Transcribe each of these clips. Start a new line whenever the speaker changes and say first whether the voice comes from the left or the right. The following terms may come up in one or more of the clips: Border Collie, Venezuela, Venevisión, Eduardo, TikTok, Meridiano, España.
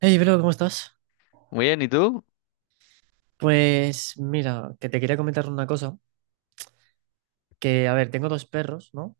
right: Hey, bro, ¿cómo estás?
left: Muy bien, ¿y tú?
right: Pues mira, que te quería comentar una cosa, que a ver, tengo dos perros, ¿no? O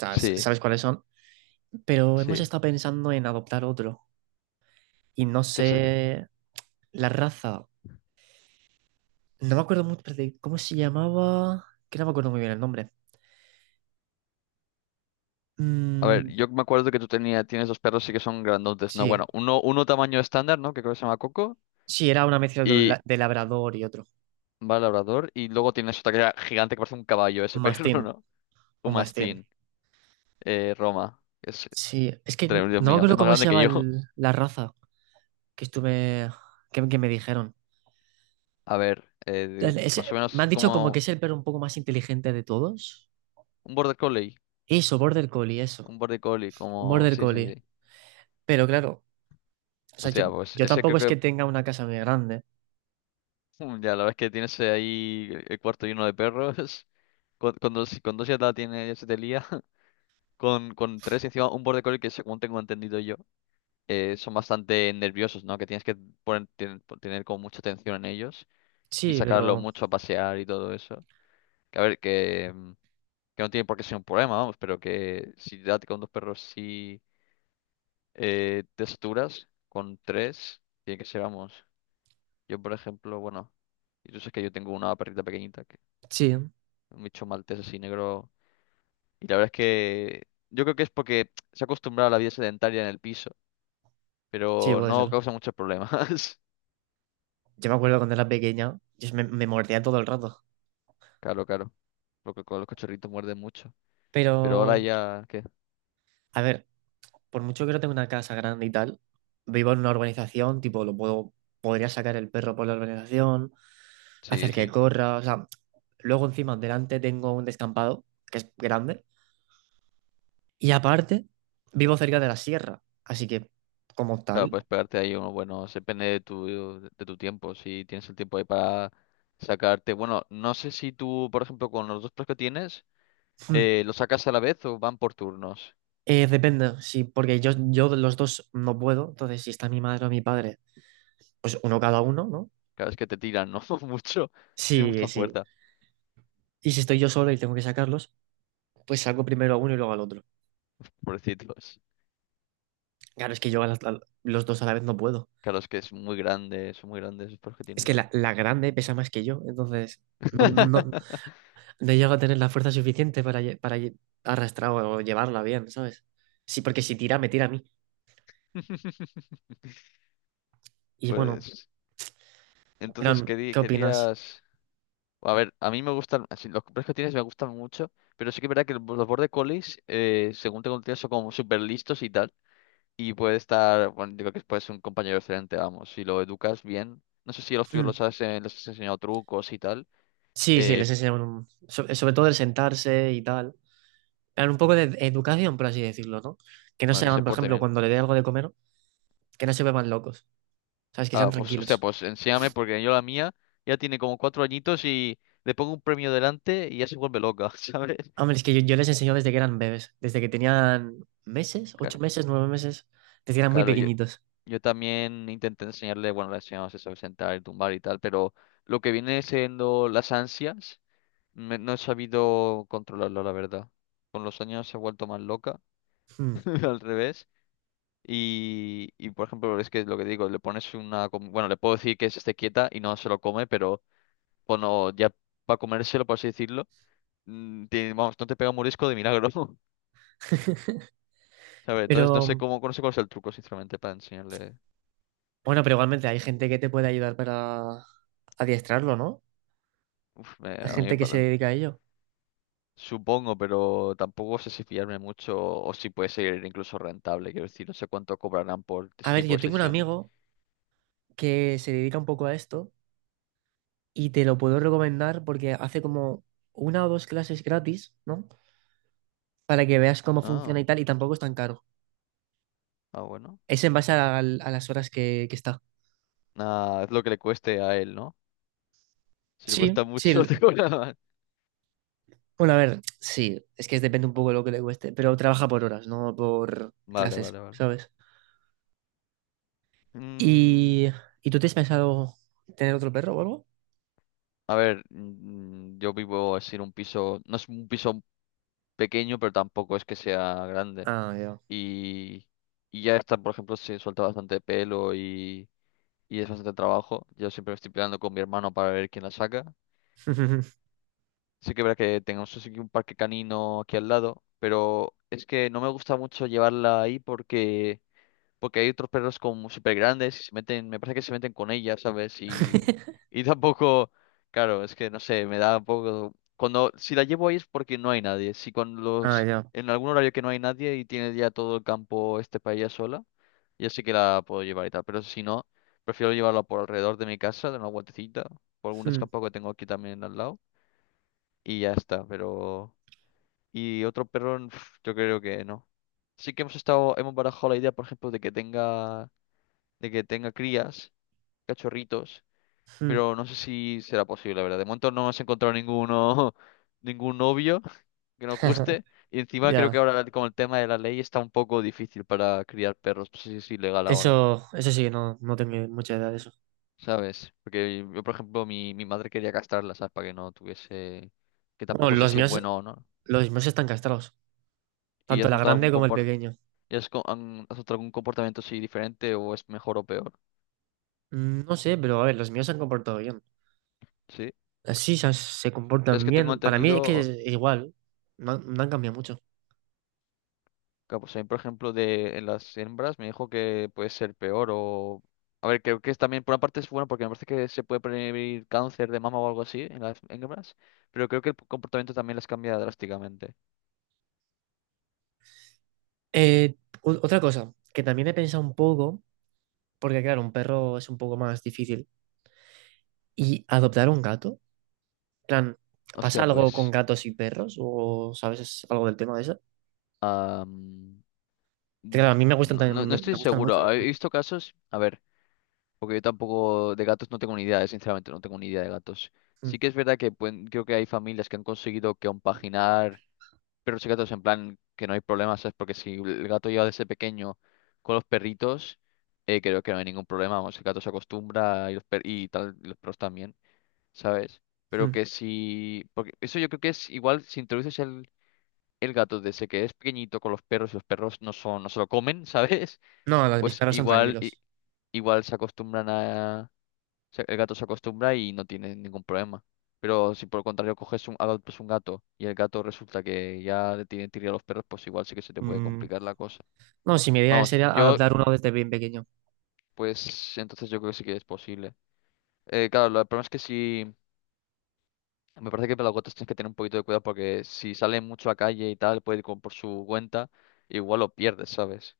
right: sea,
left: Sí,
right: sabes cuáles son, pero hemos
left: sí.
right: estado pensando en adoptar otro y no
left: ¿Qué es el que-
right: sé la raza. No me acuerdo mucho de cómo se llamaba, que no me acuerdo muy bien el nombre.
left: A ver,
right: Mm,
left: yo me acuerdo que tú tienes dos perros sí que son grandotes, ¿no?
right: sí,
left: Bueno, uno tamaño estándar, ¿no? Que creo que se llama Coco.
right: sí, era una mezcla de,
left: Y
right: de labrador y otro,
left: va el labrador. Y luego tienes otra que era gigante que parece un caballo, ese
right: un
left: perro,
right: mastín,
left: ¿no? Un
right: un mastín.
left: mastín. Roma. Es
right: Sí, es que
left: tremendo, Dios
right: no me
left: mío. Es
right: acuerdo
left: más
right: cómo se
left: grande que
right: llama
left: yo.
right: la raza que estuve, que me dijeron.
left: A ver,
right: El- es-
left: más o menos
right: Me
left: es
right: han dicho como que
left: como
right: es el perro un poco más inteligente de todos.
left: un border collie.
right: Eso, Border Collie, eso.
left: Un border collie,
right: Un
left: como...
right: Border
left: Sí, sí,
right: Collie.
left: sí.
right: Pero claro, o sea,
left: Hostia, pues
right: yo
left: ese
right: tampoco
left: creo
right: es que
left: que...
right: tenga una casa muy grande.
left: Mm, ya, la verdad es que tienes ahí el cuarto lleno de perros. Con dos, si con dos ya la tiene, ya se te lía. Con tres, encima un border collie que, según tengo entendido yo, son bastante nerviosos, ¿no? Que tienes que tener como mucha atención en ellos y
right: Sí,
left: sacarlo
right: pero
left: mucho a pasear y todo eso. Que a ver, que no tiene por qué ser un problema, vamos, pero que si date con dos perros sí te saturas, con tres tiene que ser, vamos. Yo, por ejemplo, bueno, y tú sabes que yo tengo una perrita pequeñita, que,
right: sí,
left: un bicho maltés así negro. Y la verdad es que yo creo que es porque se ha acostumbrado a la vida sedentaria en el piso,
right: sí,
left: pero
right: puede
left: no
right: ser.
left: causa muchos problemas.
right: Yo me acuerdo cuando era pequeña, me mordía todo el rato.
left: Claro, claro. Lo que con los cachorritos muerden mucho. Pero ahora
right: Pero,
left: ya, ¿qué?
right: a ver, por mucho que no tenga una casa grande y tal, vivo en una urbanización, tipo, podría sacar el perro por la urbanización,
left: Sí,
right: hacer que
left: sí.
right: corra, o sea, luego encima delante tengo un descampado que es grande. Y aparte, vivo cerca de la sierra, así que como
left: Claro,
right: tal,
left: puedes pegarte ahí uno bueno, depende de tu tiempo, si tienes el tiempo ahí para sacarte. Bueno, no sé si tú, por ejemplo, con los dos perros que tienes,
right: mm,
left: ¿los sacas a la vez o van por turnos?
right: depende, sí, porque yo de los dos no puedo, entonces si está mi madre o mi padre, pues uno cada uno, ¿no?
left: Claro, es que te tiran, ¿no? Mucho. Tienen
right: Sí,
left: mucha
right: sí.
left: fuerza,
right: Y si estoy yo solo y tengo que sacarlos, pues saco primero a uno y luego al otro.
left: pobrecitos.
right: Claro, es que yo a los dos a la vez no puedo.
left: Claro, es que es muy grande, son muy grandes los perros que
right: Es que
left: tienes.
right: la grande pesa más que yo, entonces no, no, no- no llego a tener la fuerza suficiente para, arrastrar o llevarla bien, ¿sabes? Sí, porque si tira, me tira a mí. Y bueno,
left: Pues entonces
right: Fran, ¿qué opinas?
left: querías... A ver, a mí me gustan, así, los colores que tienes me gustan mucho, pero sí que es verdad que los border collies, según tengo entendido, son como súper listos y tal, y puede estar, bueno, yo creo que puede ser un compañero excelente, vamos, si lo educas bien. No sé si a los tuyos los has, les has enseñado trucos y tal,
right: Sí, sí,
left: eh,
right: sobre, sobre todo el sentarse y tal. Dan un poco de educación, por así decirlo, ¿no? Que no
left: bueno, que se
right: sean, por
left: porte
right: ejemplo,
left: bien.
right: cuando le dé algo de comer, que no se vuelvan locos, ¿sabes? Que sean
left: Ah, pues, hostia,
right: tranquilos.
left: pues enséñame, porque yo la mía ya tiene como cuatro añitos y le pongo un premio delante y ya se vuelve loca, ¿sabes?
right: Hombre, es que yo les enseño desde que eran bebés, desde que tenían meses,
left: Ca-
right: 8 meses, 9 meses, desde que eran muy
left: Claro, yo,
right: pequeñitos.
left: Yo también intenté enseñarle, bueno, le enseñamos eso, sentar y tumbar y tal, pero lo que viene siendo las ansias, no he sabido controlarlo, la verdad. Con los años se ha vuelto más loca,
right: Hmm.
left: al revés. Y, por ejemplo, es que lo que digo, le pones una... Bueno, le puedo decir que se esté quieta y no se lo come, pero bueno, ya para comérselo, por así decirlo, vamos, no te pega un morisco de milagro, ¿sabes? Entonces no sé
right: Pero,
left: cómo, no sé cuál es el truco, sinceramente, para enseñarle.
right: bueno, pero igualmente hay gente que te puede ayudar para adiestrarlo, ¿no?
left: Uf,
right: Hay
left: a mí.
right: gente que se dedica a ello.
left: Supongo, pero tampoco sé si fiarme mucho o si puede ser incluso rentable. Quiero decir, no sé cuánto cobrarán por este
right: A ver,
left: tipo
right: yo
left: de
right: tengo un
left: sesiones.
right: amigo que se dedica un poco a esto y te lo puedo recomendar porque hace como una o dos clases gratis, ¿no? Para que veas cómo funciona
left: Ah,
right: y tal, y tampoco es tan caro.
left: ah, bueno.
right: Es en base a las horas que está.
left: Nada, es lo que le cueste a él, ¿no? Si le
right: Sí,
left: cuesta
right: sí.
left: mucho, te cobra más.
right: Bueno, a ver, sí, es que depende un poco de lo que le cueste, pero trabaja por horas, no por
left: Vale,
right: clases,
left: vale, vale.
right: ¿sabes?
left: Mm,
right: ¿Y, ¿Y tú te has pensado tener otro perro o algo?
left: a ver, yo vivo así en un piso, no es un piso pequeño, pero tampoco es que sea grande.
right: Ah, ya.
left: Y, y ya está, por ejemplo, se suelta bastante pelo y es bastante trabajo. Yo siempre me estoy peleando con mi hermano para ver quién la saca. Sí que es verdad que tenemos así que un parque canino aquí al lado, pero es que no me gusta mucho llevarla ahí porque hay otros perros como súper grandes y se meten, me parece que se meten con ella, ¿sabes? Y tampoco, claro, es que no sé, me da un poco... Cuando, si la llevo ahí es porque no hay nadie. Si con
right: Ah,
left: los,
right: ya.
left: en algún horario que no hay nadie y tiene ya todo el campo este para ella sola, ya sí que la puedo llevar y tal, pero si no, prefiero llevarla por alrededor de mi casa, de una vueltecita, por algún
right: Hmm,
left: descampado que tengo aquí también al lado y ya está, pero... Y otro perro, yo creo que no. Sí que hemos estado, hemos barajado la idea, por ejemplo, de que tenga crías, cachorritos,
right: hmm.
left: pero no sé si será posible, la verdad. De momento no hemos encontrado ninguno, ningún novio que nos guste, y encima creo que
right: Ya.
left: ahora con el tema de la ley está un poco difícil para criar perros, no sé si es ilegal ahora,
right: Eso sí, no, no tengo mucha idea de eso.
left: ¿sabes? Porque yo, por ejemplo, mi madre quería castrarla, ¿sabes? Para que no tuviese, que
right: Bueno,
left: tampoco sé si es bueno o no.
right: los míos están castrados.
left: ¿Y
right: Tanto
left: has
right: la
left: notado
right: grande
left: algún
right: como el
left: comportamiento?
right: pequeño.
left: ¿Han adoptado algún comportamiento así diferente o es mejor o peor?
right: No sé, pero a ver, los míos se han comportado bien.
left: ¿Sí?
right: Así se
left: Yo es
right: comportan
left: que tengo
right: bien. Para mí es que
left: entendido,
right: es igual. No, han no han cambiado mucho.
left: Kaposain, por ejemplo, de en las hembras me dijo que puede ser peor o... A ver, creo que es también, por una parte es bueno porque me parece que se puede prevenir cáncer de mama o algo así en las hembras, pero creo que el comportamiento también las cambia drásticamente.
right: Eh, otra cosa, que también he pensado un poco, porque claro, un perro es un poco más difícil. ¿Y adoptar un gato? En plan, ¿pasa
left: Hostia,
right: algo con
left: pues...
right: gatos y perros? ¿O sabes algo del tema de eso?
left: am,
right: Que, claro, a
left: uf,
right: mí me gustan
left: no,
right: también,
left: no estoy
right: me gustan mucho
left: seguro.
right: los
left: He
right: gatos.
left: visto casos, a ver. Porque yo tampoco de gatos no tengo ni idea, sinceramente, no tengo ni idea de gatos.
right: Mm,
left: Sí que es verdad que creo que hay familias que han conseguido compaginar perros y gatos en plan que no hay problemas, ¿sabes? Porque si el gato lleva desde pequeño con los perritos, creo que no hay ningún problema, vamos, el gato se acostumbra y y tal, y los perros también, ¿sabes? Pero
right: mm.
left: que si... Porque eso yo creo que es igual si introduces el gato desde que es pequeñito con los perros y los perros no son, no se lo comen, ¿sabes?
right: No, mis
left: Pues
right: perros son
left: igual, i-
right: tranquilos.
left: igual se acostumbran a el gato se acostumbra y no tiene ningún problema. Pero si por el contrario coges un, pues un gato y el gato resulta que ya le tiene tirria a los perros, pues igual sí que se te puede
right: Mm,
left: complicar la cosa.
right: No, si mi idea
left: Vamos,
right: sería
left: yo,
right: adoptar uno desde bien pequeño.
left: pues entonces yo creo que sí que es posible. Claro, el problema es que si... Me parece que para los gatos tienes que tener un poquito de cuidado porque si sale mucho a calle y tal, puede ir como por su cuenta, igual lo pierdes, ¿sabes?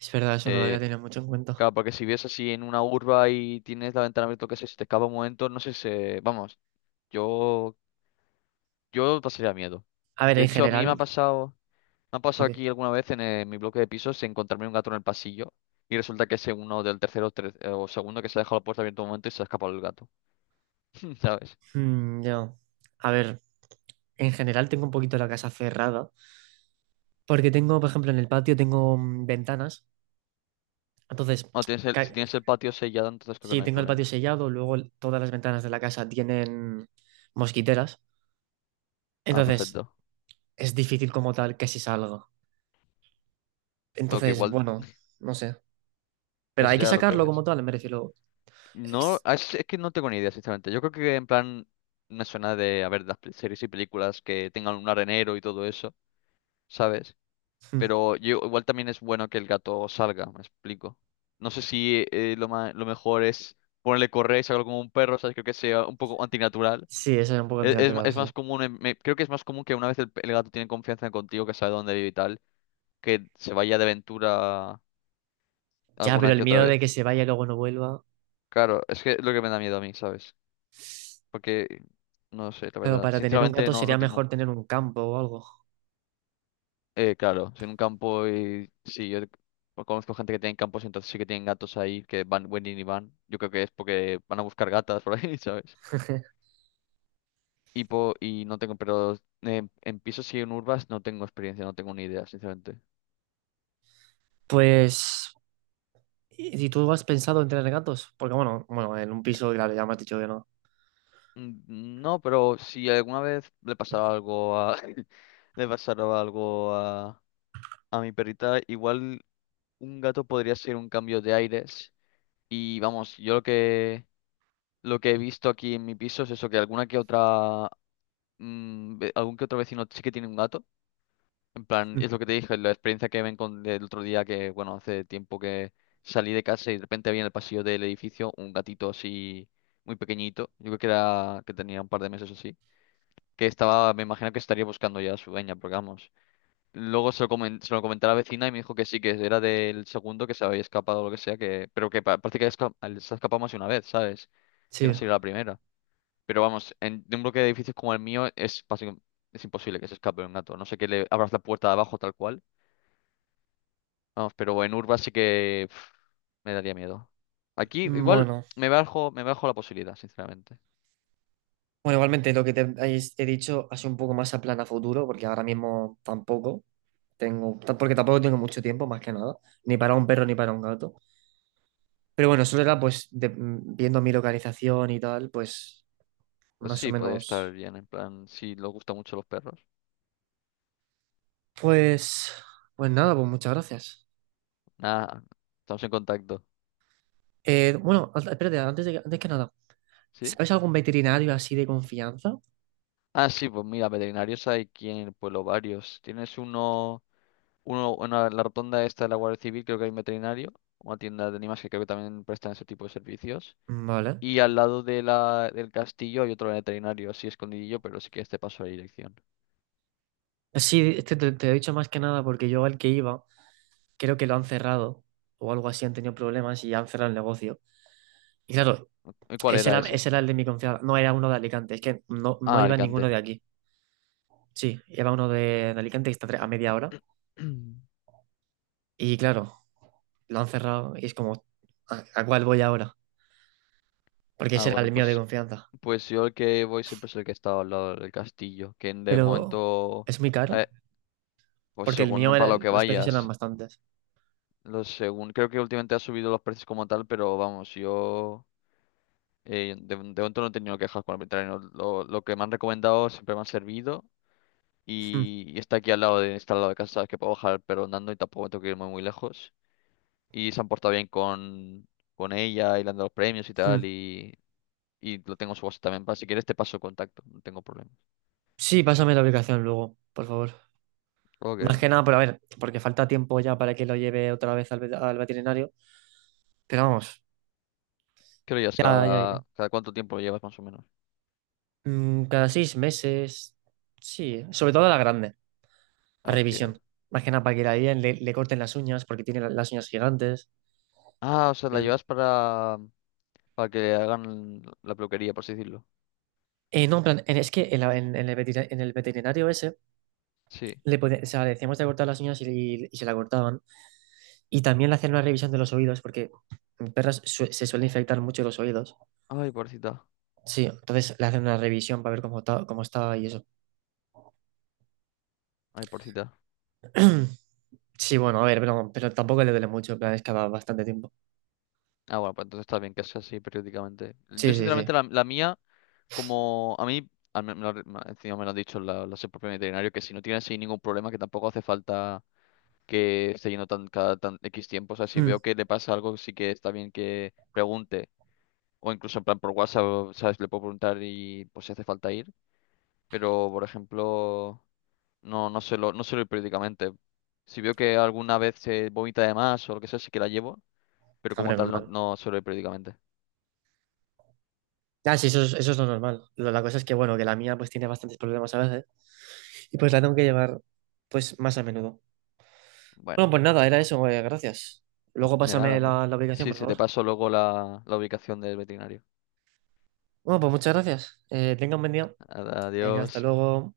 right: Es verdad, eso no lo había
left: Eh,
right: tenido mucho en cuenta.
left: claro, porque si vives así en una urba y tienes la ventana abierta, o qué sé, si te escapa un momento, no sé si... Vamos, yo Yo pasaría miedo.
right: A ver,
left: De
right: en
left: hecho, a mí
right: general,
left: me ha pasado
right: joder,
left: aquí alguna vez en mi bloque de pisos encontrarme un gato en el pasillo y resulta que es uno del tercero o segundo que se ha dejado la puerta abierta un momento y se ha escapado el gato, ¿sabes?
right: mm, yo, a ver, en general tengo un poquito la casa cerrada, porque tengo, por ejemplo, en el patio tengo ventanas, entonces,
left: O tienes el,
right: ca-
left: si tienes el patio sellado, entonces creo que
right: sí,
left: no hay
right: tengo el patio
left: problema.
right: sellado, luego todas las ventanas de la casa tienen mosquiteras,
left: Ah,
right: entonces
left: perfecto.
right: es difícil como tal que se salga.
left: Bueno, que
right: Entonces,
left: igual
right: bueno, no sé, pero
left: es
right: hay que
left: ya lo que
right: sacarlo como
left: ves.
right: tal, me refiero.
left: No,
right: es-
left: es que no tengo ni idea, sinceramente. Yo creo que en plan me suena de, a ver, las series y películas que tengan un arenero y todo eso, ¿sabes?
right: mm,
left: Pero yo, igual también es bueno que el gato salga, me explico. No sé si lo mejor es ponerle correa y sacarlo como un perro, ¿sabes? Creo que sea un poco antinatural.
right: Sí, eso es un poco
left: Es,
right: antinatural, sí.
left: más común, creo que es más común que una vez el gato tiene confianza contigo, que sabe dónde vive y tal, que se vaya de aventura
right: Ya, pero
left: alguna
right: el
left: que otra
right: miedo
left: vez.
right: de que se vaya y luego no vuelva,
left: Claro, es que es lo que me da miedo a mí, ¿sabes? Porque, no sé, la
right: claro,
left: verdad.
right: para tener un
left: Sinceramente
right: gato
left: no,
right: sería
left: no tengo...
right: mejor tener un campo o algo.
left: Claro, si en un campo y sí, yo pues conozco gente que tiene campos, entonces sí que tienen gatos ahí que van, vienen y van. Yo creo que es porque van a buscar gatas por ahí, ¿sabes? Y no tengo, pero en pisos y en urbas no tengo experiencia, no tengo ni idea, sinceramente.
right: Pues, ¿y tú has pensado en tener gatos? Porque bueno, en un piso, claro, ya me has dicho que no.
left: Mm, no, pero si alguna vez le pasaba algo a le pasara algo a mi perrita, igual un gato podría ser un cambio de aires. Y vamos, yo lo que he visto aquí en mi piso es eso, que alguna que otra algún que otro vecino sí que tiene un gato. En plan,
right: Mm,
left: es lo que te dije, la experiencia que ven con el otro día que, bueno, hace tiempo que salí de casa y de repente había en el pasillo del edificio un gatito así muy pequeñito. Yo creo que era que tenía un par de meses o así. Que estaba, me imagino que estaría buscando ya a su dueña, porque vamos. Luego se lo, se lo comenté a la vecina y me dijo que sí, que era del segundo que se había escapado o lo que sea, que, pero que parece que se ha escapado más de una vez, ¿sabes? Que no
right: Sí.
left: sería la primera. Pero vamos, en, de un bloque de edificios como el mío es básicamente es imposible que se escape un gato. No sé, que le abras la puerta de abajo tal cual. Vamos, pero en urba sí que uf, me daría miedo. Aquí igual
right: Bueno.
left: me bajo la posibilidad, sinceramente.
right: Bueno, igualmente lo que te he dicho hace un poco más a plan a futuro, porque ahora mismo tampoco porque tampoco tengo mucho tiempo, más que nada, ni para un perro ni para un gato. Pero bueno, eso era viendo mi localización y tal, pues
left: Pues
right: más o
left: sí, podría estar
right: menos.
left: bien, en plan, si les gustan mucho los perros.
right: Pues, pues nada, pues muchas gracias.
left: Nada, estamos en contacto.
right: Bueno, espérate, antes que nada,
left: ¿Sí?
right: ¿sabes algún veterinario así de confianza?
left: Ah, sí, pues mira, veterinarios hay aquí en el pueblo varios. Uno en la rotonda esta de la Guardia Civil, creo que hay un veterinario, una tienda de animales que creo que también prestan ese tipo de servicios.
right: Vale.
left: Y al lado de la, del castillo hay otro veterinario, así escondidillo, pero sí que este pasó la dirección.
right: Sí, este te he dicho más que nada porque yo al que iba, creo que lo han cerrado o algo así, han tenido problemas y han cerrado el negocio. Y claro,
left: ¿Y cuál era ese?
right: ese era el de mi confianza, no era uno de Alicante, es que no, no
left: Ah,
right: iba ninguno de
left: Alicante.
right: aquí. Sí, iba uno de Alicante que está a media hora. Y claro, lo han cerrado y es como, ¿a cuál voy ahora? Porque
left: Ah,
right: ese era
left: bueno,
right: el mío de
left: pues,
right: confianza.
left: pues yo el que voy siempre es el que está al lado del castillo, que de
right: Pero
left: momento,
right: es muy caro
left: eh, pues
right: porque el mío,
left: según para
right: era,
left: lo que
right: los precios eran
left: vayas,
right: bastantes.
left: lo según, creo que últimamente ha subido los precios como tal, pero vamos, yo de momento no he tenido quejas con el veterinario. Lo que me han recomendado siempre me ha servido.
right: Mm,
left: Y está aquí al lado está al lado de casa, sabes que puedo bajar pero andando y tampoco tengo que ir muy, muy lejos. Y se han portado bien con ella y le han dado los premios y tal
right: mm.
left: y lo tengo en su WhatsApp también. Para si quieres te paso el contacto, no tengo problema.
right: Sí, pásame la aplicación luego, por favor. Más
left: Ok.
right: que nada, pero a ver, porque falta tiempo ya para que lo lleve otra vez al veterinario. Pero vamos,
left: ¿Qué lo llevas?
right: ya iré.
left: Cada cuánto tiempo lo llevas más o menos?
right: Mm, cada 6 meses, sí, sobre todo a la grande, a
left: Ah, hostia.
right: revisión. Más que nada para que le corten las uñas, porque tiene las uñas gigantes.
left: Ah, o
right: Y
left: sea, la
right: tal.
left: llevas para que le hagan la peluquería, por así decirlo.
right: No, en plan, en- es que en, la- en el en el veterinario ese,
left: Sí.
right: o sea, le decíamos de cortar las uñas y se la cortaban. Y también le hacían una revisión de los oídos, porque en perras se suelen infectar mucho los oídos.
left: Ay, pobrecita.
right: Sí, entonces le hacen una revisión para ver cómo está y eso.
left: Ay, pobrecita.
right: Sí, bueno, a ver, pero tampoco le duele mucho, en plan, es que va bastante tiempo.
left: Ah, bueno, pues entonces está bien que sea así periódicamente. Yo,
right: Sí, sí, sí.
left: sinceramente, la mía. Como a mí, me encima me lo ha dicho la su propio veterinario, que si no tiene así ningún problema, que tampoco hace falta que esté yendo tan, cada tan X tiempo. O sea, si
right: Mm,
left: veo que le pasa algo, sí que está bien que pregunte. O incluso en plan por WhatsApp, ¿sabes? Le puedo preguntar y pues si hace falta ir. Pero, por ejemplo, no suelo ir periódicamente. Si veo que alguna vez se vomita de más o lo que sea, sí que la llevo. Pero como
right: hombre,
left: tal,
right: normal.
left: no suelo ir periódicamente.
right: Ah, sí, eso es lo normal. La cosa es que, bueno, que la mía pues tiene bastantes problemas a veces y pues la tengo que llevar pues más a menudo. Bueno,
left: Bueno,
right: pues nada, era eso, gracias. Luego
left: de nada,
right: pásame
left: hombre.
right: la aplicación,
left: Sí,
right: por
left: sí, te
right: favor.
left: paso luego la ubicación del veterinario.
right: Bueno, pues muchas gracias. Tenga un buen día. Venga, hasta
left: Adiós.
right: luego.